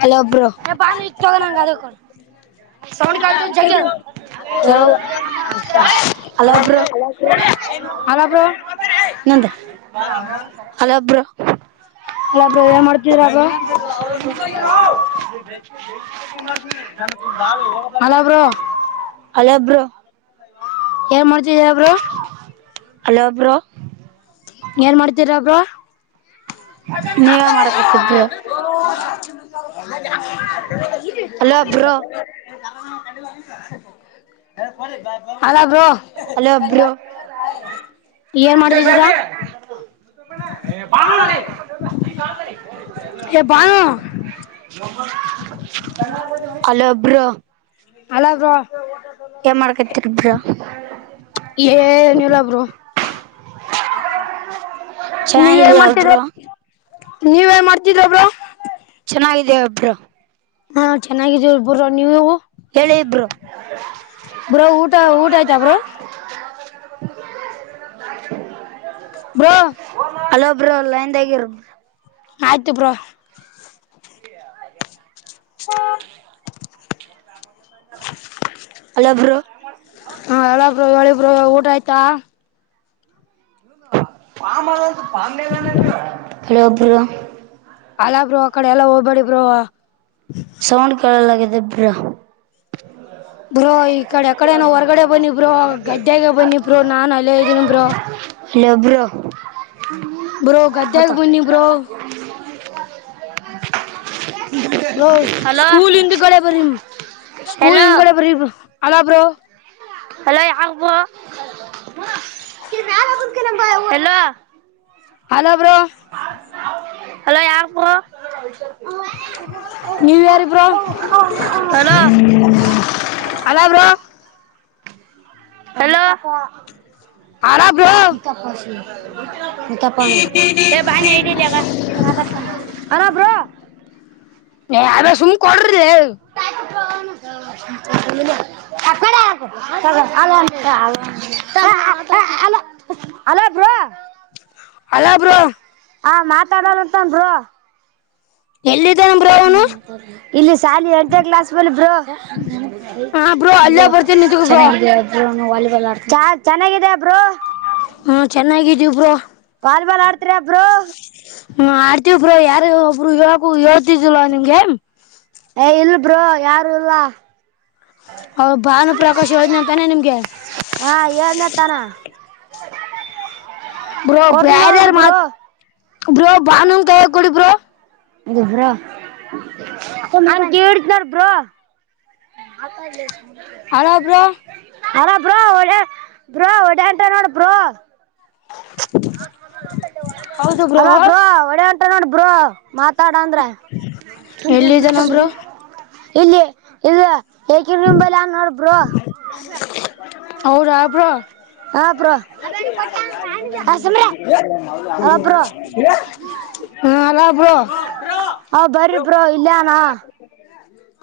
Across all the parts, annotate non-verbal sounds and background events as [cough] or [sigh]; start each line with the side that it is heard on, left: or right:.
left: ಹಲೋೋಲೋೋ
right: sound ಕೇಳ್ತದ ಜಗ್ಗಿ ಅದು hello bro ನಂದ ಹಲೋ ಬ್ರೋ
left: ಇಲ್ಲಬ್ರು ಏನ್ ಮಾಡ್ತಿದರ ಅರು ಹಲೋ ಬ್ರೋ [unintelligible]
right: ಹಲೋ ಬ್ರೋ
left: ಯಾರ ಮ
right: [inaudible] ಹಲೋ ಬ್ರೋ
left: ಏನ್ ಮಾಡ್ತೀರಬ್ರ
right: ನೀವೇ ಮಾಡಕತಿದರು
left: ಹ
right: hello bro
left: [inaudible] hello bro
right: hello bro
left: ಏನ್ ಮಾಡಿದಿದ್ದೀರಾ Banu
right: [inaudible] hello bro
left: hello bro
right: ಏ ಮಾಡ್ಕೈತಿರಿಬ್ರಾ
left: ಏನಲ್ಲಬ್ರು ನೀವ ನ್
right: ಚೆನ್ನಾಗಿದೀಯ
left: ಮಾಡ್ತಿದರ
right: ಬ್ರೋ
left: ನೀವೇನ್ ಮಾಡುತ್ತೀರಾ ಬ್ರೋ
right: ಅ ಇದೆ ಬ್ರೋ
left: ಹಾ ಚೆನ್ನಾಗಿದೀ ಬ್ರೋ ನೀವು
right: ಹೇಳಿ ಬ್ರೋ
left: ಬ್ರೋ ಊಟ ಊಟ ಆತ ಬ್ರೋ ಬ್ರೋ
right: [unintelligible] ಹಲೋ ಬ್ರೋ ಲೈಂದಗಿರು
left: ಆಯ್ತು ಬ್ರೋ
right: [inaudible]
left: [unintelligible]
right: ಹಲೋ ಬ್ರೋ
left: ಹ ಹಲೋ ಬ್ರೋ ಹೇಳಿ ಬ್ರೋ ಊಟ ಆಯ್ತಾ.
right: ಆಮಲೆ [unintelligible] ಕೆಲೊಬ್ಬ್ರ
left: ಅಲ್ಲ ಬ್ರೋ ಅಕಡೆ ಎಲ್ಲ ಹೋಗ್ ಬಡಿ ಬ್ರೋ.
right: ಕೇಳಲಾಗ್ಯದ ಬ್ರೋ.
left: ಬ್ರೋಯಿ. ಈ ಕಡೆ ಯಕಡೆನ ಹೊರ್ಗಡೆ ಬನ್ನಿ ಬ್ರೋ ಗದ್ದೆಗೆ ಬನ್ನಿ ಬ್ರೋ ನಾನು ಅಲ್ಲೇ ಇದ್ದೀನಿ ಬ್ರೋ.
right: ಇಲ್ಲ ಬ್ರೋ.
left: ಬ್ರೋ ಗಡ್ಡಾಗೆ ಬನ್ನಿ ಬ್ರೋ.
right: [unintelligible] [inaudible]
left: ಬ್ರೋ
right: ಹಲೋ
left: ಸ್ಕೂಲ್ ಹಿಂದ್ ಗಡೆ ಬರಿ ಸ್ಕೂಲ್
right: ಹಲೋ
left: ಹಿಂದಗಡೆ ಬರಿ ಬ್ರೋ. ಬ್ರೋ.
right: ಹಲೋ ಯಾರ್ ಬ್ರೋ. ಯಾರ ಕುಕ ನ [inaudible] ಹಲೋ.
left: ಹಲೋ.
right: ಹಲೋ ಯಾಕ್ bro.
left: New year bro
right: hello
left: hello bro.
right: Hello.
left: ಅಲ್ಲ ಬ್ರೋ
right: ಈ ಕಪ್ಪಾಸ [inaudible] [unintelligible] [inaudible] ತ್ತ ಪ ರ ಬ ಡಗ [inaudible] ಹಲೋ ಬ್ರೋ.
left: ಅ ಸುಮ್ ಕೊಡ್ರ. ತ್ತ [inaudible]
right: ಹಲೋ ಬ್ರೋ.
left: Hello bro.
right: ಹ ಮಾತಾಡ್ಲತನ್ ಅಂತ ಬ್ರೋ.
left: ಎಲ್ಲಿ.
right: ಇಲ್ಲಿ ಶಾಲಿ ಎಂಟ ನೆ ಕ್ಲಾಸ್ ಬ್ರೋ
left: ಹಾ ಬ್ರೋ ಅಲ್ಲೇ ಬರ್ತೀನಿ ನಿಂತ್ಕೋ ಬ್ರೋ
right: ಚೆನ್ನಾಗಿ ಇದೀಯಾ. ಚೆನ್ನಾಗಿದೆಯಾ ಬ್ರೋ.
left: ಹಾ ಚೆನ್ನಾಗಿದ್ದೇವಿ ಬ್ರೋ.
right: ವಾಲಿಬಾಲ್ ಆಡತಿರ ಬ್ರೋ.
left: ಹ್ಮ ಆಡ್ತೀವಿ ಬ್ರೋ ಯಾರ ಒಬ್ಬರು ಇಕು ಇ [inaudible] ಜುಲ ನಿಗೆ ಎ್ [unintelligible]
right: ಏನ್ ಇಲ್ಲ ಬ್ರೋ ಯಾರು ಇಲ್ಲ.
left: ಹ ಭಾನುಪ್ರಕಾಶ್ ಯೋಜನೆ ತಾನೆ ನಿಮ್ಗೆ.
right: ಹಾ ಏನ [unintelligible]
left: ಬ್ರೋ
right: ಕೊಡ್ತ
left: ಬ್ಯಾರೆ
right: ನೋಡ್ ಬ್ರೋ
left: ಮತ್. ಬ್ರೋ ಬಾನು ಕೈ ಯಾಗ ಕೊಡಿ ಬ್ರೋ
right: ಅದು ಬ್ರೋ ಅಂಗೆ ಇಡ್ತೀನಿ ಬ್ರೋ. [unintelligible]
left: Hello bro.
right: ಅರ ಬ್ರೋ ಒಡ ಬ್ರೋ ಓಡಿ ಹೊಂಟನ್ ನೋಡ ಬ್ರೋ. ಅಲಾ ಬ್ರೋ ಓಡ್ [unintelligible] ಮಾತಾಡ ಅಂದ್ರೆ.
left: ಎಲ್ಲಿದ್ದಾನ ಬ್ರೋ
right: ಇಲ್ಲಿ ಇದು ಏಕ ನಿಂಬಲ್ಆನ ನೋಡ ಬ್ರೋ.
left: ಹೌದಾ ಬ್ರೋ
right: ಹ ಬ್ರೋ. ಆ ಸುಮ್ರೆ
left: [inaudible]
right: ಅಲ
left: ಹ್ಹ್ ಹಲೋ.
right: ಹಾ ಬರ್ರಿ ಬ್ರೋ ಇಲ್ಲೇ ಆನಾ.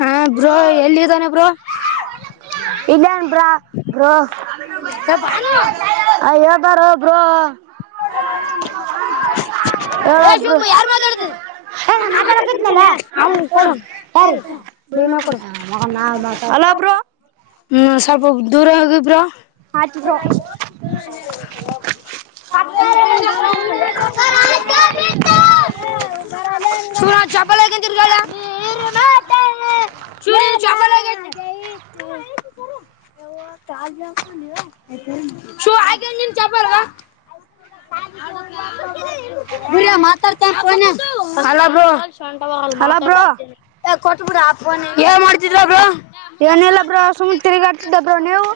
left: ಹಾ ಬ್ರೋ ಎಲ್ಲಿದ್ದಾನೆ ಬ್ರೋ.
right: ಇಲ್ಲನ್ ಬ್ರಾ ಬ್ರೋ.
left: ಏ ಭಾನು ಏ ಶಿವಮ್ಮ ಯಾರ್ ಮಾತಾಡ್ತಿದ್ ಅವ್ನು ಕೊಡು ಭೀಮಾ ಕೊಡು
right: [unintelligible] [unintelligible] [unintelligible]
left: ಹ್ಮ್ ಸ್ವಲ್ಪ ದೂರ ಹೋಗಿ ಬ್ರೋ. [unintelligible]
right: ಆಯ್ತು ಬ್ರೋ
left: [unintelligible] ಬಿರಿಯ ಮಾತಾಡ್ತೀನ್ ಫೋನ್ ನ್ಯಾಗ ಹಲೋ ಬ್ರೋ.
right: ಹಲೋ ಬ್ರೋ
left: [unintelligible] ಕೊಟ್ಬಿಡ ಆ ಫೋನ್ ಅವ್ರಿಗೆ ಏನ್ ಮಾಡ್ತಿದ್ರಿ ಬ್ರೋ.
right: ಏನಿಲ್ಲ ಬ್ರೋ ಸುಮ ತಿರಿಗಾಡ್ತಿದ್ದೆ ಬ್ರೋ ನೀವು.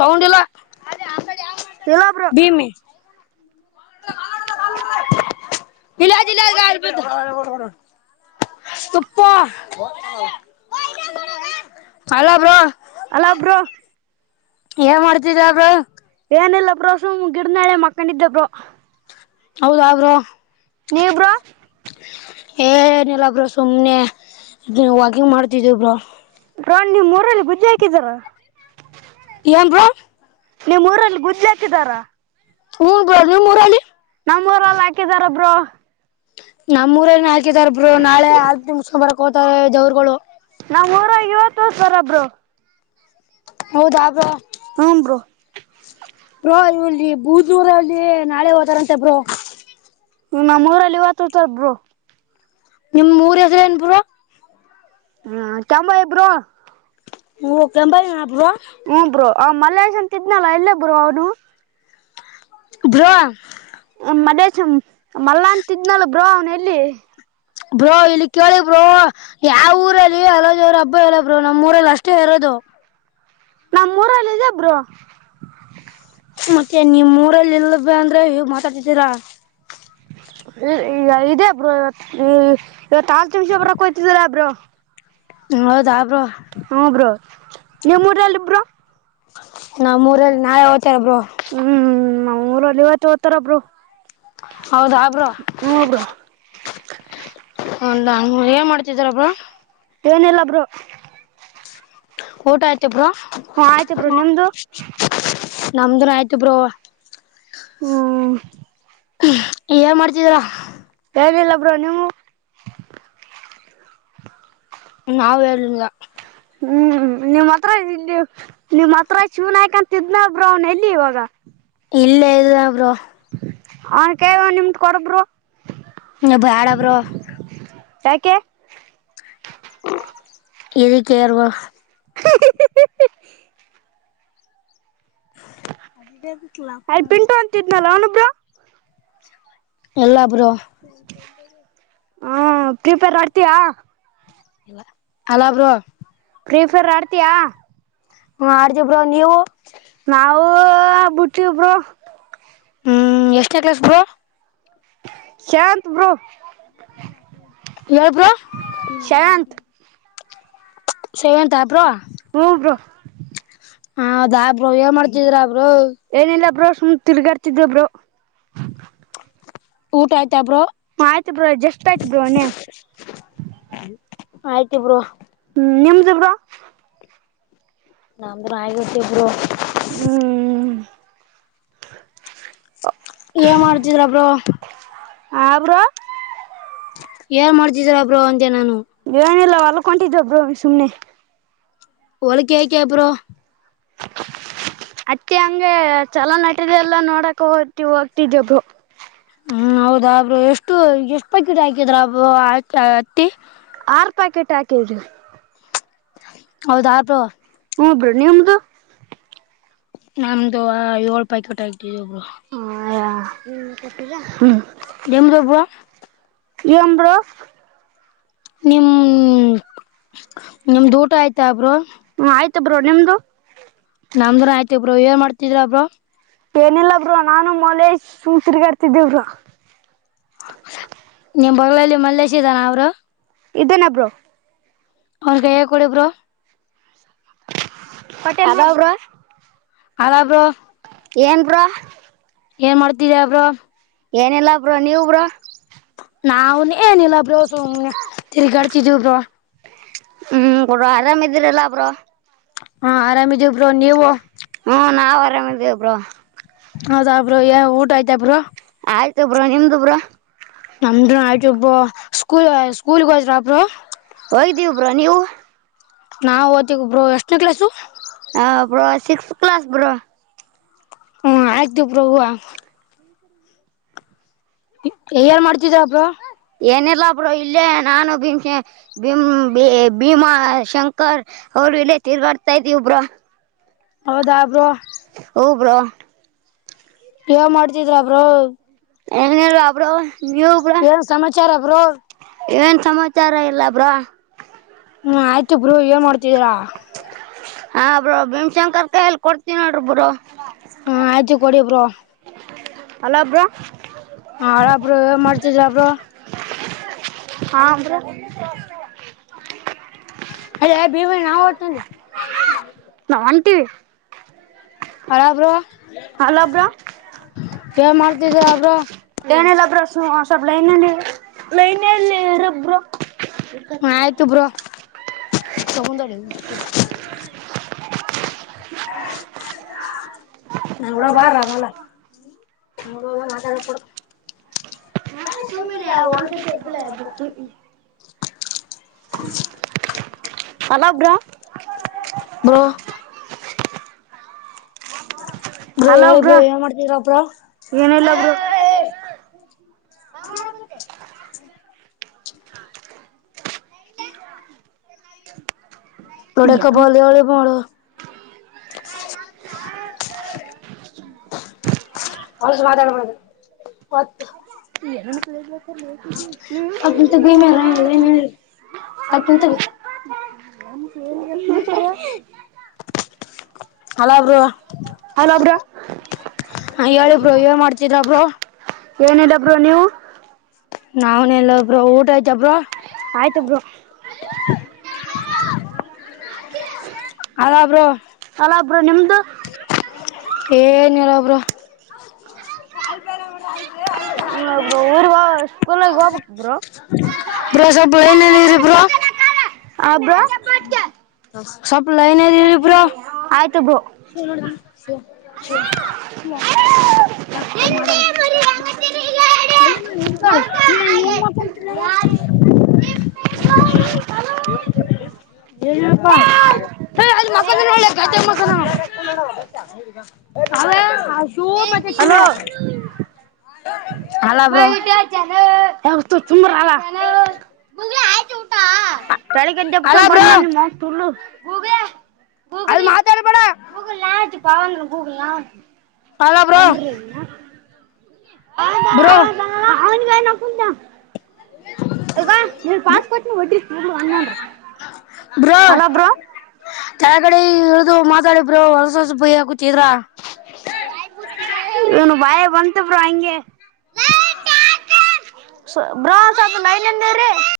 left: ಸೌಂಡ್ ಇಲ್ಲ.
right: ಹೇಳೊ ಬ್ರೋ.
left: ಭೀಮಿ [unintelligible] [unintelligible]
right: ಅಲಾ ಬ್ರೋ
left: ಏ ಮಾಡ್ತ ಇದ್ಯಾ ಬ್ರೋ
right: ಏನಿಲ್ಲ ಬೋ ಸುಮ್ ಗಿಡನಾಳೆ ಮಕ್ಕೊಂಡ ಇದಿದ್ದ ಬೋ
left: ಹೌದ ಬ್ರೋ
right: ನೀ ಬ್ರೋ
left: ಏ ಏನಿಲ್ಲ ಬ್ರ ಸುಮ್ನೆ ವಾಕಿಂಗ್ ಮಾಡ್ತಿದೇವ ಬ್ರ
right: ಬ್ರೋ ನೀವ್ ಮೂರಲ್ಲಿ ಗುಜರಿ ಹಾಕಿದ್ದರ
left: ಏನ್ ಬ್ರೋ
right: ನಿಮ್ಮ್ ಊರಲ್ಲಿ ಗುಜ್ಜೆ ಹಾಕಿದಾರಾ
left: ಹನ್ ಬ್ರೋ ನಿಮ್ ಊರಲ್ಲಿ
right: ನಮ್ಮ್ವರಲ್ಲ ಹಾಕಿದಾರೊಬ್ರು
left: ನಮ್ಮೂರ ಹಾಕಿದಾರಬ್ರು ನಳೆ ಸೋಮಾರ [inaudible]
right: ನಮ್ಮ್ರು ಇವತ್ತು ಸರೊಬ್ರು
left: ಹೌದ
right: ಹಮ ಬ್ರೊ
left: ಬ್ರೋ ಇವಲ್ಲಿ ಬೂದೂರಲ್ಲಿ ನಾಳೆ ಹೋದಾರಂತೆ ಬ್ರೋ
right: ಇ ನಮ್ಮೂಊರಲ್ಲಿ ಇವತ್ತು ತರ್ಬರು
left: ನಿಮ್ ಊರ್ ಹೆಸ್ರ ಏನ್ ಬ್ರೋ
right: ಹಾ ಚಮ್ಮ ಹೆಬ್ರೋ
left: [inaudible] ಬ್ರೋ
right: ಹ್ಮ ಬ್ರೋ ಆ ಮಲ್ಲೇಶ್ ಅಂತ ಇದ್ನಲ್ಲ ಎಲ್ಲಿ ಬ್ರೋ ಅವನು
left: ಬ್ರೋ
right: ಮದೇಶ ಮಲ್ಲ ಅಂತಿದ್ನಲ್ ಬ್ರೋ ಅವನ ಎಲ್ಲಿ
left: ಬ್ರೋ ಇಲ್ಲಿ ಕೇಳಿ ಬ್ರೋ ಯಾವ ಊರಲ್ಲಿ ಹಲೋ ಜವರ ಹಬ್ಬ ಇಲ್ಲ ಬ್ರೋ ನಮ್ಮ್ ಊರಲ್ಲಿ ಅಷ್ಟೇ ಇರೋದು
right: ನಮ್ಮ್ಊರಲ್ಲಿದೆ ಒಬ್ರು
left: ಮತ್ತೆ ನಿಮ್ ಊರಲ್ಲಿ ಎಲ್ಲ ಅಂದ್ರೆ ಹ ಮಾತಾಡ್ತಿದ್ದೀರಾ
right: ಈಗ ಇದೇ ಬ್ರೋ [inaudible] [inaudible]
left: ಹೌದ ಬ್ರೋ
right: ಹ್ಮ್ ಬ್ರೋ ನಿಮ್ಮೂರಲ್ಲಿ ಬ್ರೋ
left: ನಮ್ಮೂರಲ್ಲಿ ನಾ ಯಾವತ್ತು ತ್ತಬ್ರೋ
right: ನಮ್ಮೂರಲ್ಲಿ ಇವತ್ತುವತ್ತರ ಒಬ್ರು
left: ಹೌದಾ ಆ ಬ್ರೋ
right: [inaudible]
left: ಹಲ್ಲ ಏನ್ ಮಾಡ್ತಿದಿರಾ ಬ್ರೋ
right: ವನೆಲ್ಲಬ್ರು
left: ಊಟ ಆಯತ ಬ್ರೋ
right: ಹ್ಮ ಆಯ್ತ ಬ್ರೋ ನಿಮ್ದು
left: ನಮ್ದನ್ ಆಯ್ತು ಬ್ರೋ
right: ಹ್ಮ
left: ಏನ್ ಮಾಡ್ತಿದೀರ
right: ಏನಿಲ್ಲ ಬ್ರೋ
left: ನಾವೇಲ್ಲ
right: ಹ್ಮ್ ನಿಮ್ಮ್ ಹತ್ರ ನಿಮ್ಮ್ ಹತ್ರ
left: ಇಲ್ಲೆ ಇಲ್ಲ ಬ್ರೊ
right: ಅವನ್ ಕೇಳ್ ಒಂದ್ನಿಟ್ ಕೊಡ್ ಬ್ರೊ
left: ನಾ ಬ್ಯಾಡ ಬ್ರೋ
right: ಕೆ
left: ಎದಕ್ಕೆರ್ವಾ [inaudible]
right: ಅಯ್ ಪಿಂಟು ಅಂತಿದ್ನಲ್ಲ ಅವನು ಬ್ರೊ
left: ಯಲ್ಲಾ ಬ್ರೊ
right: ಹಾ ಪ್ರಿಪಿರೆ ಆಡ್ತೀಯ
left: ಇಲ್ಲ ಅಲ ಬ್ರೋ
right: ಪ್ರೀಫರ್ ಆಡ್ತೀಯಾ
left: ಹ್ಮ ಆಡ್ತೀವಿ ಬ್ರೊ ನೀವು
right: ನಾವು ಬುಟ್ಟಿ ಬ್ರೊ
left: ಹ್ಮ್ ಎಷ್ಟೇನೆ ಕ್ಲಾಸ್ ಬ್ರೊ
right: ಶಾಂತ್ ಬ್ರೋ
left: ಯಾಳ್ ಬ್ರೋ
right: ಶಾಂತ್
left: ಸೇವೆಂತಾ ಬ್ರೋ
right: ಹುಂ ಬ್ರೋ
left: ಹದಾ ಬ್ರೋ ಏ ಮಾಡ್ತಿದ್ರ ಬ್ರೋ
right: ಏನಿಲ್ಲ ಬ್ರೋ ಸುಮ್ ತಿರ್ಗಾಡ್ತಿದ್ದೆ ಬ್ರೊ
left: ಊಟ ಆಯ್ತ್
right: ಹಾಂ ಆಯ್ತು ಬ್ರೊ ಜಷ್ಟ ಆಯ್ತ್ ಬ್ರೋವನೇ
left: ಆಯ್ತು ಬ್ರೋ
right: ನಿಮ್ದಿ ಬ್ರೋ
left: ನಮ್ದು ಆಗಾಯಿತು ಬ್ರೋ
right: ಹ್ಮ್
left: ಇಲ್ಲಾ ಮಾಡ್ತಿದಾ ಬ್ರೋ
right: ಆ ಬ್ರೋ
left: ಏನ್ ಮಾಡ್ತಿದೀರ ಬ್ರೋ ಅಂದೆ ನಾನು
right: ಏನ್ ಇಲ್ಲ ಹೊಲ್ಕೊಟಿದ್ದೊಬ್ರು ಸುಮ್ಮನೆ
left: ಹೋಲ್ ಯಾಕೆ ಬ್ರೋ
right: ಅತ್ತೆ ಹಂಗೆ ಚಲ ನಟದೆಲ್ಲ ನೋಡಕ ಹೋಗ್ತಿ ಹೋಗ್ತಿದ್ದೊ ಬ್ರೋ
left: ಹ್ಮ್ ಹೌದಾಬ್ರು ಎಷ್ಟು ಎಷ್ಟ್ ಪ್ಯಾಕೆಟ್ ಹಾಕಿದ್ರ ಬ್ರೋ ಹತ್ತಿ
right: ಆರ್ ಪ್ಯಾಕೆಟ್ ಹಾಕಿದರು
left: ಹೌದ [unintelligible]
right: ಹುಂ ಬ್ರೋ ನಿಮ್ದು
left: ನಮ್ದು ಆ ಏಳ್ ಪ್ಯಾಕೆಟ್ ಅಕಿದೀವಿ ಬ್ರೋ
right: ಹಾ ಹಾಂ
left: ನಿಮ್ದು ಬ್ರೋ
right: ಏನ್ ಬ್ರೋ
left: ನಿಮ್ ನಿಮ್ದ ಊಟ ಆಯ್ತ ಬ್ರೋ
right: ಹ್ಮ ಆಯ್ತ ಬ್ರೋ ನಿಮ್ದು
left: ನಮ್ದನ್ ಆಯ್ತಿ ಬ್ರೋ ಏನ್ ಮಾಡ್ತಿದ್ರ ಬ್ರೋ
right: ಏನಿಲ್ಲ ಬಬ್ರೋ ನಾನು ಮೊಲೇಶ್ ಸುಮ್ ತೀರ್ಗಡ್ತೀದ್ವಿ ಬ್ರೋ
left: ಬಗಲಲ್ಲಿ ಮಲ್ಲೇಶ್ ಇದ್ದಾನ ಬ್ರೋ
right: ಇದ್ದೇನ ಬ್ರೋ
left: ಅವ್ರಗೈಯ ಕೊಡಿ ಬ್ರೋ
right: ಕೊಟ್ಟೆ ಅದಾವ ಬ್ರೋ
left: ಆದ ಬ್ರೋ
right: ಏನ್ ಬ್ರೋ
left: ಏನ್ ಮಾಡ್ತಿದ ಅವ್ರ
right: ಏನಲ್ಲಾ ಬ್ರ ನೀವ ಬ್ರ
left: ನಾ್ನ್ ಏನಿಲ್ಲ ಬೋ ತಿರ್ಗ್ಗಾಡ್ತಿದಬ್್ರ
right: ಹ್ಮ್ ಕೊಡ ಆರಾಮ್ ಇದ್ದೀರಲ್ಲ ಒಬ್ರು
left: ಹಾ ಆರಾಮಿದಿಬ್ರು ನೀವು
right: ಹ್ಮ ನಾ ವರ್ದ ಅಪರೋ
left: ಹೌದಬ್್ರ ಊಟ ಆಯ್ತಬ್ರು
right: ಆಯ್ತು ಬ್ರ ನಿಮ್ದು ಬ್ರ
left: ನಮಡ ಆಯತು ಅ ಸ್ಕೂಲ್ ಸ್ಕೂಲ್ರ ಅಪ
right: ಹೋಗಿದ್ದೀವಿ ಬ್ರೋ ನೀವು
left: ನಾವವು ಓತಗೊಬರು ಎಷ್ಟು ಕೆ್ಲಸು
right: ಹ ಬ್ರೋ ಸಿಕ್ಸ್ತ್ ಕ್ಲಾಸ್ ಬರೋ
left: ಹ್ಮ ಆಯ್ತು ಪ್ರಭು ಯಾರ್ ಮಾಡ್ತಿದಬ್ರ
right: ಏನಿಲ್ಲಬ್್ರ ಇಲ್ಲೇ ನಾನು ಭೀಮ ಭೀಮ ಭೀಮಾ ಶಂಕರ್ ಅವರು ಇಲ್ಲ ತಿರುಗಾಡ್ತಾ ಇದ್ದಿವ ಒಬ್್ರ
left: ಹೌದಾ ಬರುೋ
right: ಹ ಬ್ರೋ
left: ಯವ ಮಾಡ್ತಿದ್ರ ಬ್ರೋ
right: ಎಏ ಬಬರ
left: ಏನ್ ಸಮಾಚಾರ ಬೋ
right: ಏನ್ ಸಮಾಚಾರ ಇಲ್ಲ ಬ್ರಾ
left: ಹ್ಮ್ ಆಯ್ತುಬ್್ರರು ಏನ್ ಮಾಡ್ತಿದೀರಾ
right: ಹಾ ಬ್ರೋ ಭೀಮಶಂಕರ್ ಕಾಯಲ್ಲಿ ಕೊಡ್ತೀನ ನೋಡ್ರಿ ಬ್ರೋ
left: ಹಾ ಆಯ್ಜು ಕೊಡಿಬ್ರೋ
right: ಅಲ್ಲ ಬ್ರ
left: ಹಾ ಅಪರ ಮರಿಚಿದ ಅರ
right: ಹಾ ಅಂದ್ರೆ
left: ಅ ಯ ಭೀವ ನಾವು ್ತ
right: ನನ್ ಹಟ್ಟವಿ
left: ಹರಬ್ರ
right: ಬ್ರೋ
left: ಏನ್ ಮಾಡ್ತಿದಬ್್ರ
right: ಏನಲ್ಲಬ್ರ ಸ್ವಲ್ ಲೈನಲ್ಲಿ ಲೈನ್ಲ್ಲಿರೊಬ್ಬರು
left: ಹ್ಮ ಆಯ್ತು ಬ್ರೋ ತಗ ನಳ ಬಾರ್ರ ನಲ್ಲ ಹ ಮಾತಡ ಕೊಡ
right: ಸುಮ್ಮಿರಿ
left: ಹ
right: ಹಲೋ ಬ್ರೋ
left: ಅ
right: ಹಲೋ
left: ಗಹವಳಿ ಬ
right: ಬ್ರೋ
left: ಮಾಡ್ತೀರ ಅಪರ
right: ಏನಿಲ್ಲ ಬ್ರೋ
left: ಹ ತೋಡೆಕ ಬ ಒಳ ಪಳ [unintelligible] ಅವ ಮಾತಾಡ್ಬಾಡ್ದು ಮತ್ತ
right: [inaudible]
left: ಸ್ವಲ್ಪ ಹಿಂತಗೀ ಹಲೋ ಬ್ರೋ
right: ಹಲೋ ಬ್ರೋ
left: ಹಾ ಹೇಳಿ ಬ್ರೋ ಏನ್ ಮಾಡ್ತಿದಿರ ಬ್ರೊ
right: ಏನಿಲ್ಲಾ ಬ್ರೋ ನೀವು
left: ನಾವನಲ್ಲ ಬ್ರೋ ಊಟ ಆಯ್ತ ಬ್ರೋ
right: ಆಯ್ತು bro
left: [inaudible] [inaudible] hello bro
right: hello bro ನಿಮ್ದು
left: ಏನಿಲ್ಲ ಬ್ರೋ
right: ಬ್ರೋ ಊರಿಗ ಸ್ಕೂಲೀಗ ಹೋಗ್ಬೇಕ್ ಬ್ರೋ
left: ಬ್ರೋ ಸ್ವಲ್ಪ ಏನೇಳೀರಿ ಬ್ರೋ
right: ಆ ಬ್ರೋ
left: ಸಪ್ ಲೈನಲಿರಿ ಬ್ರೋ
right: ಆಯ್ತು ಬ್ರೋ.
left: [unintelligible] [unintelligible] ಏನ್ ಹೇಳ್ಪ ಎ ಅಲ್ಲೇ ಮಕ್ಕೊಂಡಾನ ನೋಡ್ಲೆ ಗದ್ಯಾಗ ಮಕ್ಕಂಡಾನ ಶಿವು ಮತ್ತೆ ಶಿವ್ಯ,
right: ಹಲೋ
left: ಹಲೋ ಬ್ರೋ.
right: [unintelligible] [unintelligible] [unintelligible]
left: ಅಲ್ಲ
right: ಗೂಬ್ಯಾ
left: ಬ್ರೋ ಅಲ್ಲಿ
right: ಗೂಗ್ಲೀ
left: ಮಾತಾಡ್ಬೇಡ
right: ಗೂಗಲ್ ನಾತು ಪಾವಂದ ಹೋಗಲಾ
left: ಅಲ್ಲ
right: ಹಾಳ
left: ಬ್ರೋ
right: ಮಾರಿನ [unintelligible] [unintelligible]
left: ಬ್ರೋ
right: ಹಲೋ ಬ್ರೋ
left: ಕೆಳಗಡೆ ಇಳಿದು ಮಾತಾಡಿ ಬ್ರೋ ಹೊಲಸ ಹೊಲಸ ಬಯ್ಯಕುತ್ತಿದ್ರಾ
right: ಇವನು ಬಾಯಾಗ ಬಂತು ಬ್ರೋ ಹಂಗೆ
left: [inaudible]
right: ಬ್ರೋ ಸ್ವಲ್ಪ ಲೈನ್ನಲ್ಲಿ ರೀ